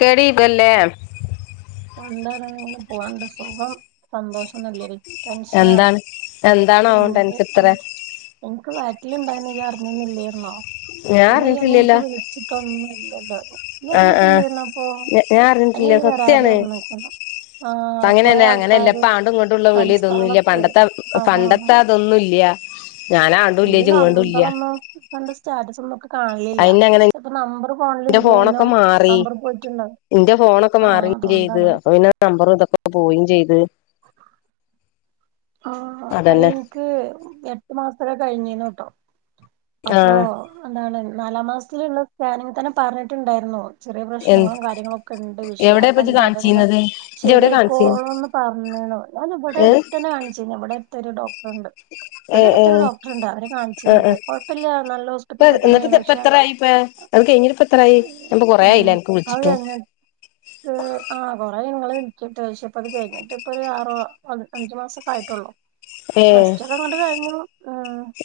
കഴതല സന്താര പോകണ്ട് സുഖം സന്തോഷം തല്ലായിരിക്കും ടെൻഷന ആണ എന്താണ് എന്താണാവോ ടെൻഷൻ ഇത്ര എനിക്ക്റ്റ വീട്ടിലിണ്ടായിന്ന് അറിഞ്ഞുന്നില്ലേെന്നോ ഞാൻ പിന്നെ ന്ന് എനിക്ക് അറിഞ്ഞിട്ടില്ലല്ലോ വിളിച്ചിട്ടൊന്നുംല്ലല്ലോ എല്ലർും ആഹ് ആഹ് കിട്ടില്ലേ എന്നപ്പ ഞ ഞാൻ അന അറിഞ്ഞിട്ടില്ല വേരാ അത സത്യാണ് ഒന്ന് നോക്ക ആഹ കൊറെ അങ്ങനെന്നെ അങ്ങനെയല്ല ആൾക്കാാര് ഇപ്പ ആണ്ടും ഇങ്ങോട്ടുള്ള വിളി ഇതൊന്നുല്ല സ്ഥലത്ത് പണ്ടത്തെ അതാണ് പണ്ടത്തെ അതൊന്നുല്ല ഞാൻ ആണ്ടും ഇല്ല ഈ ഇജ്ജ് ഇങ്ങോട്ടും ഇല്ല നമ്പർ ഒന്ന ക സ്റ്റാറ്റസ് ഒന്നക്ക കാണലില്ല അയിന് അങ്ങനെ ചിലപ്പോ നമ്പർ പോണലില്ലന്നോ നമ്പർ പോയിട്ടുണ്ടോ എന്റെ ഫോണൊക്കെ മാറയും ചെയ്ത് അപ്പൊ ഇെ നമ്പർ ഇതൊക്കെെ പോവയും ചെയ്ത് ആ ആഹ അട അതന്നെ എനിക്ക് എട്ട് മാസല്ല കഴിഞ്ഞന്ന് കേട്ടോ അപ്പൊ ആഹ് എന്താണ് നാലാം മാസത്തിലുള്ള സ്കാനിങ് തന്നെ പറഞ്ഞിട്ടുണ്ടായിരുന്നു ചെറിയ എ പ്രശ്നങ്ങളും കാര്യങ്ങളൊക്കെ ഉണ്ട് വിഷയ എവിടെയാ ഇപ്പ ഇജ്ജ് കണ്ട അതങ്ങനെ കാണിച്ചീന്നത് ഇജ്ജ് എവിടെ കാണിച്ചീ ശരിയയിക്കോളന്ന് പറഞ്ഞഞ് ആണോ ഞാാന ഇവിടെ ഏഹ് അടുത്തന്നെ കാണിച്ചുന്ന ഇവിടെ അടുത്തൊരു ഡോക്ടറ ഉണ്ട് അവിടെ ഏഹ് അടുത്തൊരു ഏഹ് ഡോക്ടർണ്ട് അവര് ആഹ് ആഹ് കാണിച്ചിന്നക്ക് കുഴപ്പില്ല നല്ല ഹോസ്പിറ്റലൊക്കെ തന്നെയാണ് പക്ഷെ എനി കഴിഞ്ഞ ഇപ്പ എത്രായി നൊ കൊറ ആായില്ല എനിക്ക് വിളിച്ചിട്ടു അ ആ് അ നിങ്ങങ്ങള് വിളട്ട് പ ഇപ്പത്ഴിഞ്ഞിട്ട് ഇപ്പൊ ഒരു ആറ അചച് മാസൊക്കെ ആയിട്ടുള്ളൂ പ്രശറ്റ്ൊക്കെ അങ്ങോട്ട് കഴിഞ്ഞു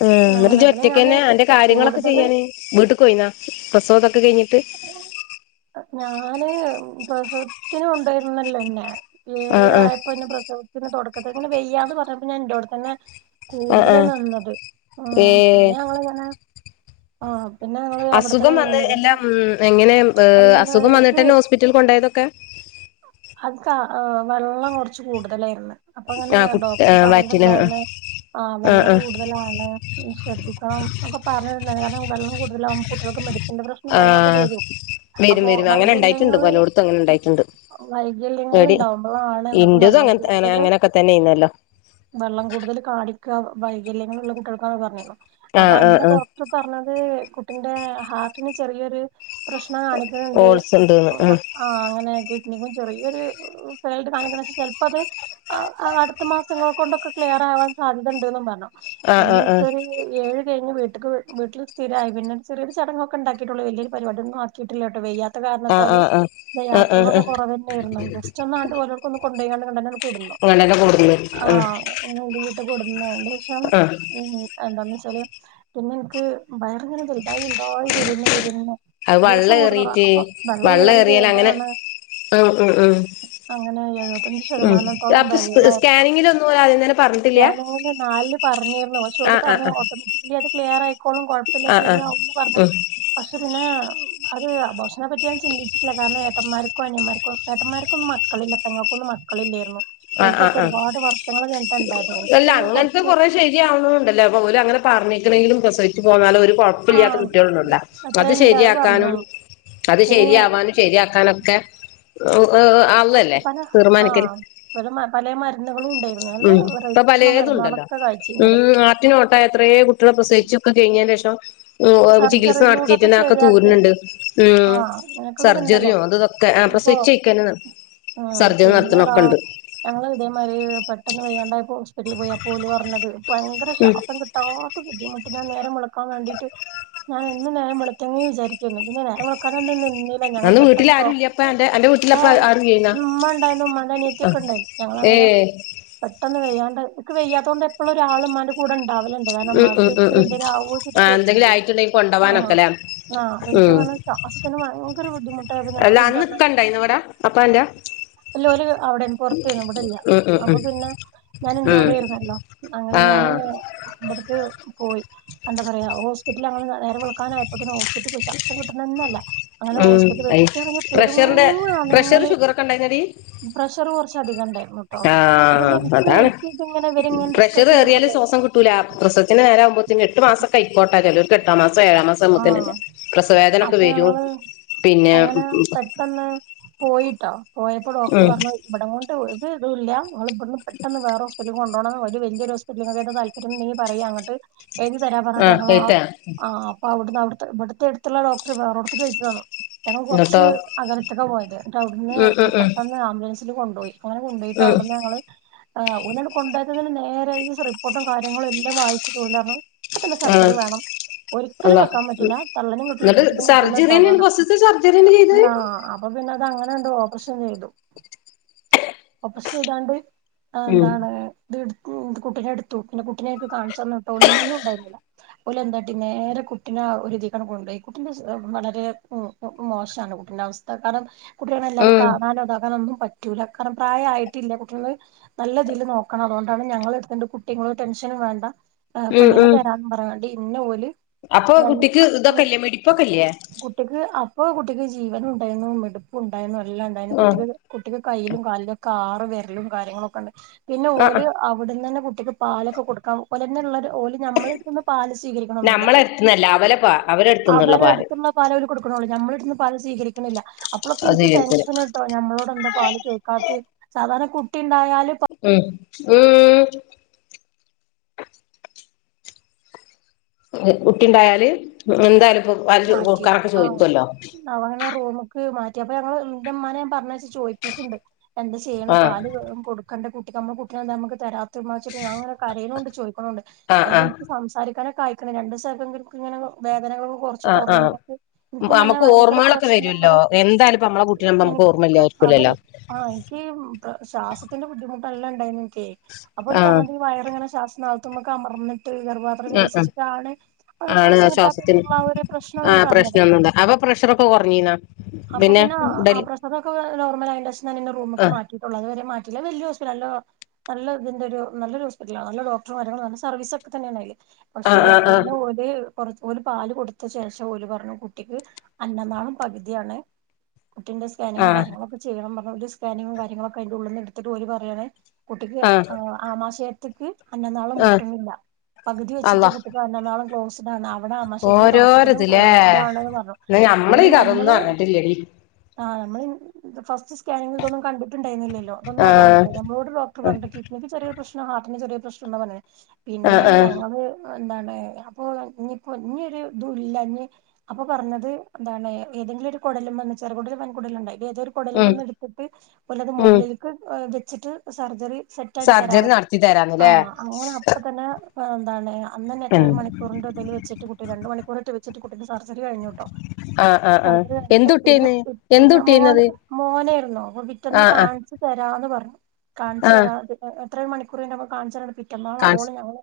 ആ എന്നട്ട് അങ്ങനെ പിന്നെ ഞാന് ജൊറ്റക്കന്നെ അന്റെ കാര്യങ്ങളൊക്കെ കൂടുതല് ചെയ്യാാന് വീട്ടിൽക്ക് പോയിന്നാ പ്രസവദൊക്കെ കഴിഞ്ഞിട്ട് ഞാന് പ്രസവത്തിന് കൊണ്ടുവരുന്നല്ലോന്നെ ഏഴ ആഹ് ആഹ് ആയപ്പോന്നെ പ്രസവ പിന്നെ തുടക്ക ഇങ്ങനെ വെയ്യാ എന്ന് പറഞ്ഞപ്പോ ഞാ എൻന്റെറെവിടെ തന്നെ ആഹ് കൂടുതലും ആഹ് നന്നത് ആ ഏഹ് പിന്നെ ഞങ്ങ എങ്ങനെ ആ പിന്നെ ഞങ്ങള് അവിടെത്തന്നെ അസുഖം വന്ന് നിന്നിരുന്നു പിന്നെ എല്ലാം ഉ എങ്ങനെ അല്ല അസുഖം എനിക്ക് വന്നിട്ട്ന്നെ ഹോസ്പിറ്റലിൽ കൊണ്ടായതൊക്കെ അത്ക്ക വെള്ളം കൊറച്ച് കൂടുതലായിരുന്നു അപ്പൊ അങ്ങനെ ആഹ് കുട്ട് ഡോക്ടർ ആഹ് വയറ്റിന് ആഹ് പറഞ്ഞട്ടുണ്ടാവുന്ന ആഹ ആഹ് വെള്ളം ആഹ് കൂടുതലാണ് ശ്രദ്ധിക്കണം ഒക്കെ പറഞ്ഞ ല്ല വെള്ളംടുല അവൻ കട്ടക്ക മ ആ വരും വരും അങ്ങനെ ഉണ്ടായിട്ടുണ്ട് പലോടത്തും അങ്ങനെ ഉണ്ടായിട്ടുണ്ട് വൈകല്യങ്ങ ഇണ്ടാവുമ്പോള ആണ് നമ്മക്ക് ഇന്റതും വെള്ളം അങ്ങൻ കൂടുതല് അങ്ങനൊക്കെ തന്നെയ്ന്നല്ലോ വെള്ളം കൂടുതൽ കാണിക്ക വൈകല്യങ്ങളുള്ള കുട്ടികൾക്കാണ് പറഞ്ഞത് അപ്പൊ ആഹ് ആഹ് അന്ന് ആഹ് ഡോക്ടർ പറഞ്ഞത് കുട്ടിന്റെ ഹാർട്ടിന് ചെറിയൊരു പ്രശ്നം കാണിക്കുന്നുണ്ട് ഓൾസ് ഇണ്ട്ന്ന് ഉം ആ അങ്ങനെ അധികം ചെറിയൊരു ഫെൽഡ് കാണിക്ക ചിലപ്പോ അത് അടുത്ത മാസങ്ങൾ കൊണ്ടൊക്കെ ക്ലിയർ ആഹ് ന്നെ ആഹ് എന കഴി വീട്ടക്ക് വീട്ടിൽ സ്ഥിരമായി പിന്നെറിയ ചങ്ങങ്ക്കെ ഉണ്ടിയിട്ടുള്ള വലിയൊരുരിപാടിക ആക്കിട്ടിലോട്ട് വെയ്യ ത്തെ ആഹ് കാരണാത്താല് ആഹ് ആഹ് ആഹ് ആഹ് ആഹ് യാത്രകളൊക്കെ ആഹ് കുറവന്നേര്ന്നു ജസ്റ്റ് ഒന്നാണ്ട് ഓലോട്ക്ക് ഒന്ന് കൊണ്ടയിഞ്ഞാഡ് ഇങ്ങണ്ടന്നെ ഇപ്പോലൊക്കെ കൊട്ന്ന് ആഹ്. കൊട്ന്ന് അയിന്റേശം ആഹ് എന്താന്നെച്ചാല് പിന്നെ ഇൻക്ക് വയറിങ്ങനെവെൽ- - വെൽതായി വെൽതായി വെരെന്നെവെരെന്നെ അത് ദിവസം വള്ളം കുടും തോറും ഏറിട്ട് അപ്പൊ വള്ളേറി വരാണ്. ആഹ ഉം ഉം. അങ്ങനെ എഴുവത്തഞ്ച് ഉം ഷതമാനത്തോളം അപ്പൊ വെള്ളേർന്നു സ്കാനിങ്ങിലൊന്നും ഓല് ആദ്യം തന്നെ പറഞ്ഞിട്ടില്ല [unintelligible] പറഞ്ഞിരുന്നു പക്ഷെഓല് ആഹ് ആഹ് പറഞ്ഞുഓട്ടോമാറ്റികിലി അത്- - ക്ലിയറാആയിക്കോളും കുഴപ്പല്ല ആഹ് ആഹ് ശരി ആഹ് ആവുന്ന് പറഞ്ഞു ഉം പക്ഷെ പിന്നെ അത് അബോർഷനെ പറ്റി ഞൻ ചിന്തിച്ചിട്ടില്ല. കാരണം ഏട്ടന്മാർ ർക്കും അനിയന്മാർകു ഏട്ടന്മാർക്കൊന്നും മക്കളില്ല പെങ്ങൾക്കൊന്നും മക്കളില്ലേർന്നു ആഹ് ഓൽക്കൊക്കെ ആഹ് ആഹ് ഒരുപാട് വർഷങ്ങൾ കൈഴ്ങ്ങി അല്ല അങ്ങനത്തെ കൊറേ ശെരിയാവുന്നണ്ടല്ലേ അപോ അങ്ങനെ പറഞ്ഞിക്കണെങ്കിലും പ്രസവിച്ചു പോന്നാലൊ ഒരു കൊഴപ്പില്ലാത്ത ആഹ് കുട്ട്യാള്ണ്ടല്ല അത് അത്രയുണ്ട് ശരി പറഞ്ഞു ആക്കാനും അത് പിന്നെ ശരിയാവാനും ശരിയാക്കാനൊക്കെ ഏ എഹ് അള്ളല്ലേ തീർമാനിക്കല്. പലേ മരുന്നുകളും ഉണ്ടേർന്ന് നല്ല ഉം ഇപ്പൊ റൈറ്റുള്ള പലേതുണ്ടല്ലോ മരുന്നുകളൊക്കെ കാഴ്ചിർന്നത്. ഉം ആട്ടിനോട്ട എത്രയേ കുട്ടികളെ പ്രസവിച്ചൊക്കെ കഴിഞ്ഞേന്റെഷം ഉ ചികിത്സ സർജറിയിലൂടെക്കെ നടത്തിറ്റന്നെ അതൊക്കെ ശരിയാക്കി തൂര്ണ് ണ്ട് ആഹ് സർജറി അങ്ങനെയൊക്കെള്ളത്ണ്ടല്ലോ അതും ഇതും ഒക്കെ. അപ്പൊ പ്രസ്വച്ച്യ്ക്കന്നെ സർജറി നടത്ണൊഒക്കെണ്ട്. ഞങ്ങൾ ഇതേമാരി പെട്ടെന്ന് വയ്യാണ്ടായ പ്പൊ വട്ടിൽ പോയി അപ്പൊ ഓല് പറഞ്ഞത് ഭയങ്കര ഉം ശ്വാസം കിട്ടാത്ത ബുദ്ധിമുട്ട് ഞാൻ നേരം മുളക്കാൻ വേണ്ടീട്ട് ന്ന് നേരം വെള് തങ്ങി വിചാരികേര്നു പിന്നെ നേരംവെള്ക്കാനൊന്നും നിന്നി നിന്നീല ഞങ്ങൾ അന്ന് വീട്ടിൽ പെട്ടെന്ന് ആരും ഇല്ലപ്പ ഡോക്ട അന്റെ അന്റെ ഏ വീട്ടിലപ്പ ആരും ഇല്ലേനാ ഉമ്മ ഉണ്ടായിന്നു ഉമ്ന്റെ ആ അനിയത്യോക്കെ ഉണ്ടാന്നു ഞങ്ങ ള്. ഏ അങ്ങനെ പെട്ടന്ന് വെയ്യാൺഡേ വെയ്യാതോണ്ട് എപ്പളോ ഒരാളുമാന്റെ കൂടെ ഉണ്ടാവലൺ [unintelligible] ഉം ഇമ്മാക് ഉം ഇൻക്കെന്തേലാവോ ചിട്ട് പേട് ച്ചിട്ടൈ. കൊണ്ടോവാനൊക്കലെ. ഉം ഇൻക്ക്ങ്ങനെ ശ്വാസത്തിന് ഭയങ്കര ബുദ്ധിമുട്ടായപ്പൊ അല്ല ഞങ്ങള് അന്ന് എന്റർഞ്ഞ് ക്ക ണ്ടയ്നൊ അന്ന് ഇവിടെ അപ്പൊ അന്റെ? അവിടെ പുറതേന്ന് ഇവടെല്ല ഉം അപ്പൊ ഉം പിന്നെ ഞാന ഉം ഇന്റോടെന്നല്ലോ അങ്ങനെ ആ ഞാന് ഇബട്ക്ക് പോയി. എന്താ പറയാ ഹോസ്പിറ്റിൽ ഞങ്ങള് നേരെളക്കാനായപ്പോതതന്നെപോയി ഹോസ്പിറ്റിൽ സാസം കിട്ട്ണന്നെല്ല. അങ്ങനെ ഉം ഹോസ്പിറ്റ പോയി അയ് കുട്ടിആണഖി പെരും പ്രഷറിന്റെ പ്രഷർ അനങ്ങല് ഷുഗർ ഒക്കെ ഉണ്ടായിനടി പ്രഷർ കുറച്ച് ചതികണ്ടേയ്ന്ട്ടോ ആഹ് [unintelligible] അതാണ് എനക്ക് പിന്നെ ഇവരിങ്ങനെ പ്രഷർ കഏറിയാലും ഡിസ്കസെയ്യുമ്പളേ ശ്വാസം കിട്ടൂല പ്രസത്തിന് നേരാആവുമ്പോെ എട്ട് മാസംക്കെ ആയിക്കോട്ടെ ചേലോല് ഏഴാ മാസ വുമ്പോത്തിനു ആഹ് പ്രസവേദനൊക്കെ അപ്പൊ വരും ഞങ്ങള് പിന്നെ അങ്ങനെ പെട്ടെന്ന് പോയിട്ടോ പോയപ്പോ ഡോക്ടർ ഉം പറഞ്ഞത് ഇവിടങ്ങോണ്ട് ഇല്ല നിങ്ങള് ഇവട്ന്ന് പെട്ടെന്ന് വേറെ ഹോസ്പിറ്റലി കൊണ്ടോണം ഒരു വെല്യേ ഹോസ്പിറ്റൽ ഉണ്ടെങ്കി പറി നിങ്ങക്കെത്താ താല്പര്യംന്ന്ന്നാ പറീ അങ്ങട്ട് എഴിഞ്ഞു തരാ പറഞ്ഞട്ട ആഹ് ഞ എയ്ത്താ ആ് അപ്പൊ അവുട്ന്ന് അവിടു ഇവിടുത്തെ അടുത്തുള്ള ഡോക്ടർ വേറോടുത്ത്ക്ക് എഴുതി തന്നു. ഞങ്ങൾ കുറച്ച് എന്നിട്ടോ അകലത്ക്ക പോയത് ന്ന്ട്ട് ഔട്ന്ന് ഉം ഉം ഉം പെട്ടന്ന് ആംബുലൻസിൽ കൊണ്ടോയി. അങ്ങനെ കൊടോയ്ട്ട് ഉം അവ്ട്ന്ന് ഞങ്ങള് ആഹ് ഓലാണ്ട് കൊണ്ടോയത് നേര റിപ്പോർട്ടും കാര്യങ്ങളും എല്ലാം വായിച്ചിട്ടൂന്ന ഓല് പറഞ്ഞു ഇപ്പ തന്നെ ആഹ് സർജറി വേണം ഒരി അള്ളാ വെക്കാൻ പറ്റില്ല തള്ളനിം കിട്ടൂല എന്നിട്ട് കുട്ടിനിം സർജറി കിട്ടുലട്ടോ തന്നെയാണ് പറഞ്ഞു ഫസ്റ്റ്ത്തെ സർജറി തന്നെ ചെയ്തത് ന്നാ അപ്പൊ പിന്ന അത് അങ്ങനെആണ്ടു ഓപ്പറഷൻ ചെയ്തു ഓപ്പറഷൻ ചെയ്താണ്ട്. ആ ഉം എന്താണ് ഇത് കുട്ടിനെ എടുത്തു പിന്നെ കുട്ടിനെക് കാണിച്ചു തന്ന് ട്ടൊ ഒന്നു ഇണ്ടായിന്നില്ല. ഓല് എന്താട്ടി നേരെ കുട്ടിനെ ഒരുതികാണ്ട് കൊണ്ടോയി കുട്ടി വളരെ മോശമാണ് കുട്ടിന്റെ അവസ്ഥ കാരണം കുട്ടികളെല്ലാരും ഉം കാണാനും ഒതാകാനൊന്നും പറ്റി റ്റുല പ്രായയിട്ടില്ല കുട്ടിനെ ങ്ങള് നല്ല ഇതീല് നോക്കണം അതോണ്ടാണ് ഞങ്ങള ടുണ്ട് കുട്ടി ഇങ്ങൾ ടെൻഷനു വേണ്ട ഉം പെണ്ണിനെ ഉം തരാന്ന് പറഞ്ങ്ങാണ്ട് ഇന്നെ ഓല് അപ്പൊ കുട്ടിക്ക് ഇതൊക്കെല്ലേ [unintelligible] മിടിപ്പൊക്കെല്ലേ കുട്ടിക്ക് അപ്പൊ കുട്ടിക്ക് ജീവനുണ്ടായിന്നു മെടുപ്പുണ്ടായിന്നു എല്ലാണ്ടായിന്നു ആഹ് കുട്ടിക്ക്, കുട്ടിക്ക് കയ്യിലും കാലിലൊ ആറ് വെരലും കാര്യങ്ങളൊക്കെണ്ട് പിന്നെ ആഹ് ഓല് അവ്ടുന്നന്നെ ട്ടിക്ക് പാലൊക്കെ കൊടുക്കാൻ ഓലെന്നെുള്ളൊരു, ഓല് ഞമ്മളിട്ത്ത്ന്ന് പാല് സ്വീകരിക്കണൊന്നുല്ല. നമ്മളെ അടുത്തുന്നല്ല അവലെ പാ അവരെ അടുത്തുന്നുള്ള അവരെ പാല് അടുത്ത്ള്ള പാല് ഓല് കൊടുക്ക്ണൊള്ളൂ ഞമ്മളട്ത്ത് പാല് സ്വീകരിക്കണില്ല, അപ്പോളൊക്കെ അത് ഇർക്ക് ജീവിതത്തില് ടെൻഷൻ ട്ടോ ഞമ്മളോട് എന്താ പാല് ചോയിക്കാത്തെ സാധാർണ കുട്ടി ഇണ്ടായാല് ഉം ഉം. കുട്ടിണ്ടായാല്, എന്തായാലും ഇപ്പൊ പാല് മാറ്റി കൊട്ക്കാൻ ഒക്കെ ആഹ് ചോയിക്കല്ലോ അവനെ റൂമ്ക്ക് മാറ്റി അപ്പൊ ഞങ്ങള് ന്റെ മ്മാനെ ഞാൻ പറഞ്ഞയച്ച് ചോയ്പ്പിക്ക്ണ്ട്, എന്താ ചെയ്യ്ണെ ആഹ് പാല് കൊടു കണ്ട കുട്ടിക്ക് അമ്മളെ കുട്ടിനെന്താ അമ്മക്ക് തെരാ [unintelligible] ഞാങ്ങനെ കരയണൂണ്ട് ചോയിക്കണൂണ്ട്, ആഹ് അയില് ആഹ് ഇൻക്ക് സംസാരിക്കാന കായിക്ക്ണ് രണ്ടൂസം അയപ്പം ഇൻക്കെടക്ക്ങ്ങനെ വേദനക ആ ആ, അമ്മക്ക് ഓർമ്മേളൊക്കെ പ്രശ്നങ്ങള് വരൂല്ലോ എന്താലുപ്പം അമ്മളെ കുട്ടിനെ അമ്മക്ക് ഓർമ്മല്ല്യ അതല്, ആ ഇൻക്കീ ശ്വാസത്തിന്റെ ബുദ്ധിമു നല്ലണ്ടായിനിക്കെ, അപ്പോ ഓല് ആഹ് പറഞ്ഞത് ഈ വയറിങ്ങനെ ശ്വാസനാളത്ത്മ്മെക്കമർ ഗർഭപാത്രം ആഹ് ആഹ് വികസിച്ച്ട്ടാണ് [unintelligible] ശ്വാസം കിട്ടാത്തെന്ന്ള്ള ആ ഒരു പ്രശ്നാണ് ആ ഓല് പറഞ്ഞത് പ്രശ്നൊന്നുല്ല, അപ്പൊ പ്രഷറൊക്കെ കൊറഞ്ഞീന്നാ അപ്പൊ പിന്നെ ആ പ്രെഷർ ഒക്കെ നോർൽലയിണ്ട് ക്ഷേ ഞാനിന്നെ റൂമ്ക്ക് ആഹ് മാറ്റിട്ടുള്ളൂ അത്വരെ മാ വല്ല്യ ഹോസ്പിറ്റലാ നല്ല നല്ല ഇതിന്റെ ഒരു നല്ല ഹോസ്പിറ്റലാ നല്ല ഡോക്ടറും കാര്യങ്ങളും നല്ല സർവീസൊക്കെ തന്നെണ്. ആഹ് പക്ഷെ ആഹ് പിന്നെ ഓര് കൊറ ഓല് പാല് കൊടുത്ത് ശേഷം ഓല് പറഞ്ഞ് കുട്ടിക്ക് അന്നനാളം പകുത്യാണ് കുട്ടിന്റെ സ്കാനിങ്ങും ആഹ് ആഹ് കാര്യങ്ങളൊക്കെ ചെയ്യണം പറഞ്ഞി ഓല് സ്കാനിങ്ങും കാര്യങ്ങളൊക്കെ അയിന്റെ ഉള്ളിന്ന് എട്ത്ത്ട്ട് ഓല് പറയാണേ കുട്ടിക്ക് ആഹ് ആ ആമാശയത്തക്ക് അന്നനാളം ആഹ് മുട്ടണില്ല, പകുതി വച്ചിട്ട് അള്ളാ കുട്ടിന്റെ അന്നനാളം ക്ലോസ്ഡാണ് അവിടെ ആമാശയത്തിന് തൊട ലേ ന്നാ ഞമ്മളീകഥൊന്നും അറഞ്ഞിട്ടില്ലടി. ആ അമ്മൾ ഫസ്റ്റ് സ്കാനിങ്ങ്തൊന്നും കണ്ട് ണ്ടായിന്നില്ലല്ലോ ഇതൊന്നും ആ ആഹ് പറഞ്ഞ്ട്ടില ഞമ്മളോട് ഡോക്ടർ പറഞ്ഞിട്ടെ കിഡ്നിക്ക് ചെറിയൊരു പ്രശ്നം ഹാർട്ടിന് ചെറിയ പ്രശ്നണ്ട്ന്നാ പറഞ്ഞേ ആഹ് പിന്നെ ആഹ് ഞങ്ങള് എന്താണ്, അപ്പൊ ഇനിപ്പോ ഇഞ്ഞൊര് [unintelligible] അപ്പൊ പറഞ്ഞത് എന്താണ് ഏതെങ്കിലും ഒരു കുടലുമെന്ന് ചെറുകുടലും വൻകുടലുണ്ടായി ഏതോ ഒരു ഉം കുടലുമെന്ന് എടുത്തിട്ട് ഓലത് ഉം മുകളിലക്ക് വെച്ചിട്ട് സർജറി സെറ്റ് ആക്കി തെരാ സർജറി പറഞ്ഞ് നടത്തി ആ തരാന്ന്ല്ലേ അങ്ങനെ അപ്പ തന്നെ എന്താണ് അന്നെന്നെ എത്രയോ ആഹ് ഒരു മണിക്കൂറിന്റെ ഇതില് വച്ചിട്ട് കുട്ടി രണ്ട് മണിക്കൂറിട്ട് വെച്ചിട്ട് കുട്ടിന്റെ സർജറി കഴിഞ്ഞൂട്ടോ. ആഹ് ആഹ് സർജറി കഴിഞ്ഞിട്ട് പിന്നെ എന്തുട്ടിയേന്ന് പിറ്റന്ന് മോന്, എന്തുട്ടിയേന്നത് മോനേരുന്നൂ അപ്പൊ പിറ്റന്ന് ആഹ് ആഹ് കാണിച്ചു തര വരാന്ന് പറഞ്ഞു, ആഹ് കാണിച്ചരാം എത്രയോ മണിക്കൂർ കെെഞ്ഞിട്ട് അമ്മക്ക് കാണിച്ചരാന്ന് പിറ്റന്നാൾ കാൺസ് അവോളം ഞങ്ങള്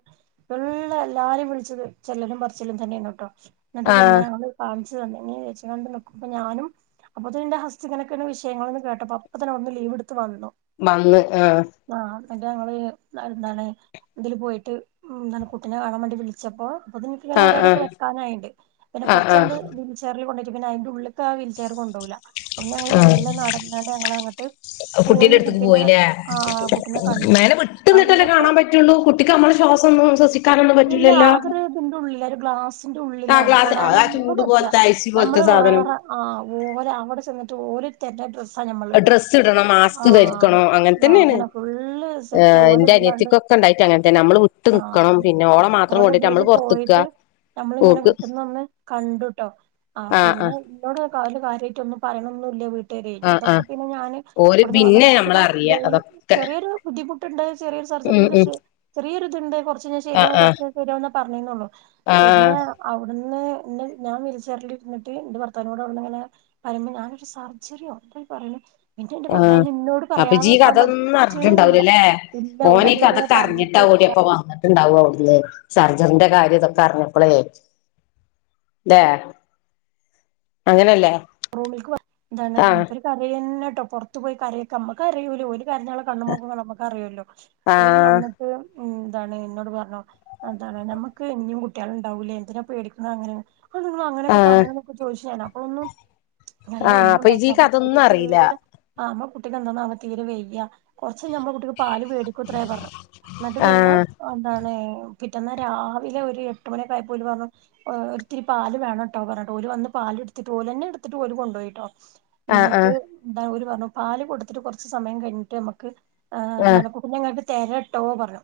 ഇള്ള എല്ലാരേം വിളിച്ച് ചെല്ലലും പറച്ചിലും തന്നേനുട്ടോ ന്നിട്ട് പിന്നെ ആഹ് ഞങ്ങള് [unintelligible] നിക്കുമ്പാ ഞാനും അപ്പൊത്തീനുന്റെ ഹസ് ഇങ്ങനക്കാണ് വിഷയങ്ങൾന്ന് കേട്ടപ്പോ അപ്പോ തന്ന അവട്ന്ന് ലീവ് എടു വന്നോ വന്ന് ആഹ് ആ. പിന്ന ഞങ്ങള് വേറെന്താണ് ഇതില് പോയിട്ട് ന്താണ് കുട്ടിനെ കാണാൻ വാണ്ടി വിളിച്ചപ്പോ ആഹ് ആഹ് ആഹ് ആഹ് [unintelligible] പിന്നെ അയിന്റെ ഉള്ള്ക്ക് ആ വീൽചെയർ കൊണ്ടോവൂല ഒന്ന് ഞങ്ങള് മെല്ലെ നടന്നാണ്ട് ഞങ്ങളങ്ങട്ട് കുട്ടിന്റെ പോയി അടുത്ത്ക്ക് കുട്ടിനെ പോയിലേ? ആഹ് കുട്ടിനെ കണ്ടു മേലെ വിട്ടുന്നിട്ടല്ലേ കണ്ടപ്പോ കാണാൻ പറ്റുള്ളൂ കുട്ടിക്കമ്മളെ ശ്വാസം ന്നും സൊസിക്കാനൊന്നും ഇല്ല പറ്റൂല്ലല്ലോ? അതൊരു ഇതിന്റെ ഉള്ളിലാ [unintelligible] ഉള്ളിലാണ് തൊടാനൊന്നും ചൂട് പറ്റ്ല്ല പോലത്തെ ഐസി പോലത്തെ ഞമ്മള് സാധനം വേറെ ആ റൂമിലാ, അങ്ങട്ട് ചെന്നിട്ട് ഓല് തെർന സാ ഞമ്മളിടാ ഡ്രസ്സ് ഇടണം മാസ്ക് ധരിക്കണം ആഹ് തന്നെയാണ് അങ്ങനെ ഫുള്ള് സെറ്റ് ഓലെ ഇതിലാണ്ട് ക്ക് ണ്ടായിട്ട് അങ്ങനെത്തന്നെ അമ്മള് വിട്ട് നിക്കണം ആഹ് പിന്നെ ഓളെ മാത്രം ഓലെ കൊണ്ടീട്ട് അമ്മള് ഇതില് പൊറത്തിക്കാ പോയിട്ട് നമ്മളിങ്ങനെ വിട്ട് നിന്നൊന്ന് കണ്ടുട്ടോ ആഹ് പിന്നെ ഇന്നോട് വല്യ കാര്യയിട്ടൊന്നും പറയണൊന്നുല്ല്യ വി [unintelligible] ആഹ് ഇതൊക്കെ ആഹ് പിന്നെ ഞാന് ഓര് അവടുന്ന് പിന്നെ വന്ന്ട്ട് നമ്മളറിയ [unintelligible] അതൊക്കെ ചെറിയൊരു ബുദ്ധിമുട്ട്ണ്ട് ചെറിയൊരു ഉം ഉം [unintelligible] ചെറിയൊരിത്ണ്ട് കൊർച്ചയിഞ്ഞ ആഹ് ശെരിയാവും കൊറച്ച് ആഹ് കഴിഞ്ഞാ ശെരിയാവും ന്നാ പറഞ്ഞെന്ന് തോന്നണു പിന്നെ ആഹ് അവ്ട് ന്ന് ന്നെ ഞാൻ വീൽചെയറിൽ ഇരുന്ന്ട്ട് ന്റെ ഭർത്താവിനോട് അവ്ട്ന്ന്ങ്ങനെ [unintelligible] സർജറിയോ? പറയണ് പിന്നെ എന്റെ ആഹ് ഭർത്താവിന് ഇന്നോട് അപ്പൊ പറയാതെ ഇജ് ഈ നിക്കാൻ കഥൊന്നും പറ്റ്ണില്ല അറിഞ്ഞിട്ടുണ്ടാവൂലല്ലേ ഇല്ല ഓലതുവരെ പറഞ്ഞിട്ട് കൂടിയപ്പം വന്നിട്ടുണ്ടാവു അവ്ട്ന്ന് സർജറിന്റെ കാര്യം തൊക്കെ അറിഞ്ഞപ്പളേ ല്ലേ അങ്ങനല്ലേ? റൂമിൽക്ക് വ എന്താണ് ആഹ് മ്മൂപര്ക്കരയന്നെട്ടോ പൊറത്തു പോയി കാരയോക്കെ നമ്മക്കറിയൂല ഓല് കര്ഞ്ഞാളെ കണ്ണും മോഗൊക മ്മക്കറിയുല്ലോ പിന്നെ ആഹ് വന്ന്ട്ട്. ഉം താണ് എന്നോട് പറഞ്ഞു അതാണ് ഞമ്മക്ക് ഇന്യും കുട്ട്യാള് ണ്ടാവൂലേ എന്തിനാ പേടിക്ക്ണ് അങ്ങനെ. അന്താനിങ്ങളങ്ങാനക്കെ ആഹ് പറേണ്ന്നൊക്കെ ചോയ്ച്ച് ഞാന് അപ്പോന്നും. അല്ല ആഹ് അപ്പൊ ഒന്നുംണ്ടായി ഇജ് ഈ അമ്മ കുട്ടിക്ക് കഥൊന്നും അറിയില്ല തീരെ ആഹ് അമ്മ കുട്ടിക്ക് എന്താന്ന തീരെ വയ്യ കൊർ ച്ച് ഞമ്മ കുട്ടിക്ക് പാല് വേടിക്കുത്രെ പറഞ്ഞു ന്നിട്ട് പിന്നെ ആഹ് എന്താണ്. പിറ്റന്നാ രാവിലെ ഒരു എട്ട് മണിക്കായപ്പോ ഓല് പർഞ്ഞു ഓ ഒരിത്തിരി പാല് വേണംട്ടോ പറഞ്ട്ട് ഓല് വന്ന് പ ല്ട്ത്ത്ട്ട് ഓലെന്നെട്ത്ത്ട്ട് ഓല് കൊണ്ടോയിട്ടോ ആഹ് ന്നിട്ട് ആഹ് ന്താ പറഞ്ഞു പാല് കൊടുത്തിട്ട് കൊറച്ച് സമയം കയിഞ്ഞിട്ട് മ്മക്ക് ഏ ആഹ് ന്താണ് കു [unintelligible] ങ്ങക്ക് തരട്ടോ പറഞ്ഞു.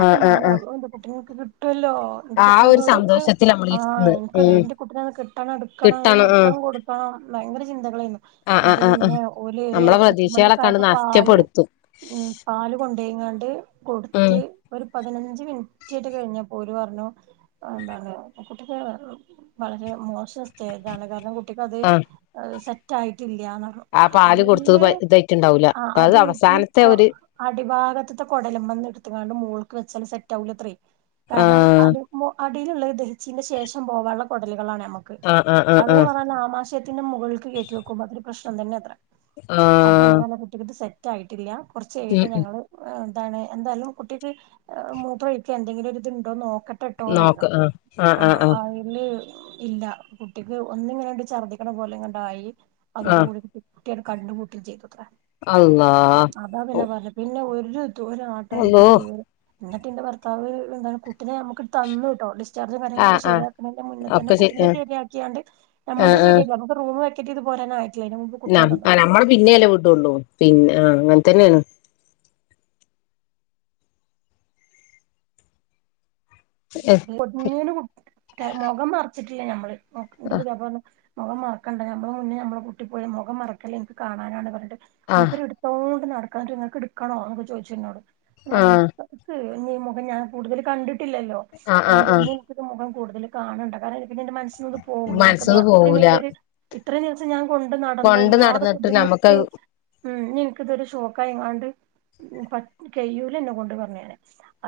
അപ്പൊ ആഹ് ഞാൻ ആഹ് അള്ളോ ന്റെ കുട്ടിനെൻക്ക് ക് കിട്ടല്ലോ ന്റെ ആ ഒരു കുട്ടിനെ [unintelligible] സന്തോഷത്തിൽ നമ്മൾ ഇരിക്കുന്നത് എനിക്കൊരു ഉം ന്റെ കുട്ടിനെ കിട്ടണം ഇടുക്കണം ഒര് കിട്ടണം ഉം മുത്തം കൊട്ക്കണം ഭയങ്കര ചിന്തകളാരുന്നു ആഹ് ആഹ് ന്നിട്ട് ആഹ് പിന്നെ ആഹ് ഓല് ഒര് നമ്മളെ എട്ട് മണിയൊക്കെ പ്രതീക്ഷകളൊക്കെണ്ട് ആയപ്പോ പാല്. നഷ്ടപ്പെടുത്തും ഉം പാല് കൊണ്ടയിങാണ്ട് ഉം കൊടുത്ത് ഒര് പതിനഞ്ച് മിനിറ്റ്റ്റെ കഴിഞ്ഞപ്പോര് പറഞ്ഞു അ ന്താണ് കുട്ടിപ്പോ വളരെ. മോശം സ്റ്റേജാണ് കാര്ണം കുട്ടിക്കത് ആഹ് സെറ്റായി റ്റില്ലന്നർന്നു ആ പാല് അയില്. കൊടുത്തത് ഇതായിട്ടുണ്ടാവൂല ആഹ് അത് ഈ അവസാനത്തെ കൊ ഒരു അടിഭാഗത്ത്ത്തെ കൊടലുമെന്ന് ഇട്ത്ത്ങ്ങാണ്ട് മു മൊൾക് വെച്ചാൽ സെറ്റാവൂലത്രെ കാർണം ആ ആഹ് [unintelligible] ടിലുള്ളത് ദഹിച്ചിന്റെ ശേഷം പോവാള്ള കൊടലുകളാണെ. ആഹ് ആഹ് ആഹ് ആഹ്. മശയത്തിന്റെ മുകൾക്ക് കേറ്റിവെക്കുമ്പോ അതൊരു പ്രശ്നം തന്നെത്രെ. ആഹ്.... റ്റായിട്ടില്ല ഉം കൊറച്ചയ്യട്ടെ ഉം ഞങ്ങള് ന്താണ് എന്താലും കുട്ടിക്ക് ഹ്‌ മൂത്രയിക്കെ എന്തെങ്കിലും ഒര്ത്ണ്ടോന്ന് ന്നൊ ക്കട്ടട്ടോ പറഞ്ഞു ആഹ് അയില് മ് ഇല്ല കുട്ടിക്ക്. ഒന്നിങ്ങനണ്ട് ഛർദിക്ക്ണ പോലെങ്ങണ്ടായി ആഹ് അതോടുകൂടിക് കുട്ടിടെ കണ്ണ് പൂട്ടും ചെയ്തു. ഹ അള്ളാ അതാ പിന്നെ പർഞ്ഞെ പിന്നെ ഒരു ദൂരം ആട്ടുഅൻക്കു അള്ളോ ഇല്ലേര് ന്നിട്ട്ന്റെ ഭർത്താവ് ന്താണ് കുട്ടിനെ മ്മക്ക് തന്ന്ട്ടൊ ഡിസ് ർജ് കാര്യങ്ങളൊക്കെ ആഹ് ആഹ് ശെരിയാക്ക്ണിന്റെ മുന്നെ തന്നെ ഒക്കെ ശരി കുട്ടിന്റെ ആഹ് ശരിയാക്ക്യാണ്ട് നമ്മൾത് ആഹ് ശരിയാ അപ്പ. [unintelligible] [unintelligible] വെക്കേറ്റെയ്ത് പോരാനായി നം അഹ് നമ്മള പിന്നെല്ലെ വിടൊള്ളു. പിന്നെ ആഹ് അങ്ങൻത്തന്നേണ്. [unintelligible] മൊകം മർച്ച്ട്ട്ല്ല്യ ഞമ്മള് ഹ്‌ ന്റെ ആഹ് പുത്യപ്ളർഞ് മൊകം മറക്കണ്ട മ്മളെ മുന്നേ അമ്മളെ കുട്ടി പോയി മൊകം മർക്കല്ലേ ൻക്ക് കാണാനാണ് പർഞ്. ട്ട് ആഹ് മൂപ്പര് ഇട്ത്തോണ്ട് നടക്കാണ്ട് ങ്ങക്ക് ഇട്ക്കണോ ന്നൊക്കെ ചോയ്ച്ച്ന്നോട്‌ ആഹ് [unintelligible] ഇനി ഈ മുഖം ഞാൻ കൂടുതൽ കണ്ടിട്ടില്ലല്ലോ ആഹ് ആഹ് ആണ്ട് ആഹ് ഇഞ്ൻക്ക്ത് മുഖം കൂടുതൽ കാണണ്ട കാര് പിന്നെന്റെ മനസ്സിന്ന്ത് പോവൂലെ മനസ്സന്ന് ൻക്കതത്രി പോവൂല വല്യോര് ഇത്രേം ദിവസം ഞാ കൊണ്ട് നടന്ന് കൊണ്ട് ഒരുപാട് നടന്നിട്ട് ബുദ്ധിമുട്ടി. നമ്മുക്കത് മ് ഞ്ഞ്ന്ക്ക്തൊര് ഷോക്കയിങ്ങാണ്ട് പറ്റ് കയ്യൂലന്നെകൊണ്ട് പറഞ്ഞെനെ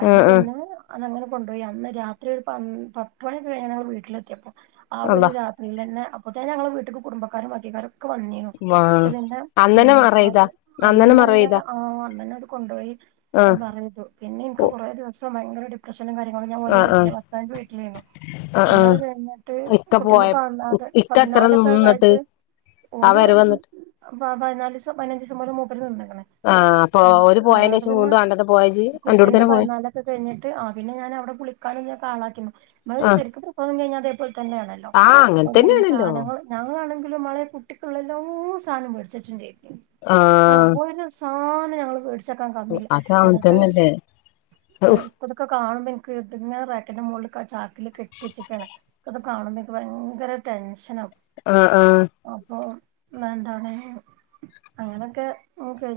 അയിന് ആഹ് ആഹ് പിന്നെ അതങ്ങനെ. പോയ്‌ അന്ന് രാത്രി ഒരു പൻ പത്ത്മണിക്കെ കഴിഞ്ഞേ ഞ [unintelligible] വീട്ടിലെത്തിയപ്പോ ആ ഒരു അള്ളാ രാത്രിലന്നെ അപ് ങ്ങോട്ടെന്നേ ഞങ്ങളെ വീട്ട്ക്ക് കുട്മ്പക്കാരും ബാക്കിക്കാരൊക്കെ വന്നീനു. വാ ന്ന്ട്ട് പിന്നെ ഉം അന്നനെ അൻ മറെയ്താ അന്നനെ അന്നന്നെ മറവെയ്താ ആഹ് അന്നന്നവര് കൊണ്ടോയി. ആഹ് പറയതു പിന്നെനിക്ക് കൊറേ ദിവസം ഭയങ്കര ഡിപ്രഷനും കാര്യ ഓ ഞൻ ഓന്റെ ആഹ് വീട്ടില് ആഹ് ഭത്താവ് ന്റെ വിട്ടിലരുന്നു ആഹ് പിന്നെ ആഹ് അത് കഴിഞ്ഞിട്ട് ഇക്ക കുട്ടീന്റെ പോയ പത് ഇക്ക എത്ര പതിനാലൊക്കെ നിന്നിട്ട് കായിട്ട് ആ ഒന് വരവ് വന്നിട്ട് [unintelligible] പതിനാല്സം പതിനഞ്ച്സം പറ്ഞ് മൂപ്പര് നിന്നെക്കണെ ആഹ് അപ്പൊ ഒര് പോയന്റെഷം വണ്ട കണ്ടന്നെ പോയജ കുട്ടിന്റെ എ്റെൂടെത്തന്നെ പോയ ടെ കുളിക്കാനും ഞകാളാക്കിന്നു നമ്മള് ശരിക്കും പ്രസവം കഴിഞ്ഞതേപോലെ തന്നെയാണല്ലോ ആഹ് അങ്ങൻ [unintelligible] തന്നേണല്ലോ സാധനങ്ങള് ഞങ്ങളാണെങ്കി [unintelligible] കുട്ടിക്കൊളെല്ലാ സാനം മെടിച്ചേച്ചേണ്ടരിക്ക ആഹ് ഒര് സ [unintelligible] ടിച്ചാ ക അത് അങ്ങൻ എന്നി്ട്ട് തന്നല്ലേ ഔഫ് [unintelligible] റാക്കറ്റന്റെ മുകളിൽ ചാക്കിൽ കെട്ടിച്ചക്ക അത് കാണുമ്പോക്ക് ഭയങ്കര ടെൻഷൻ ആകും ആഹ് ആഹ് വന്തവണ അങ്ങനെയൊക്കെ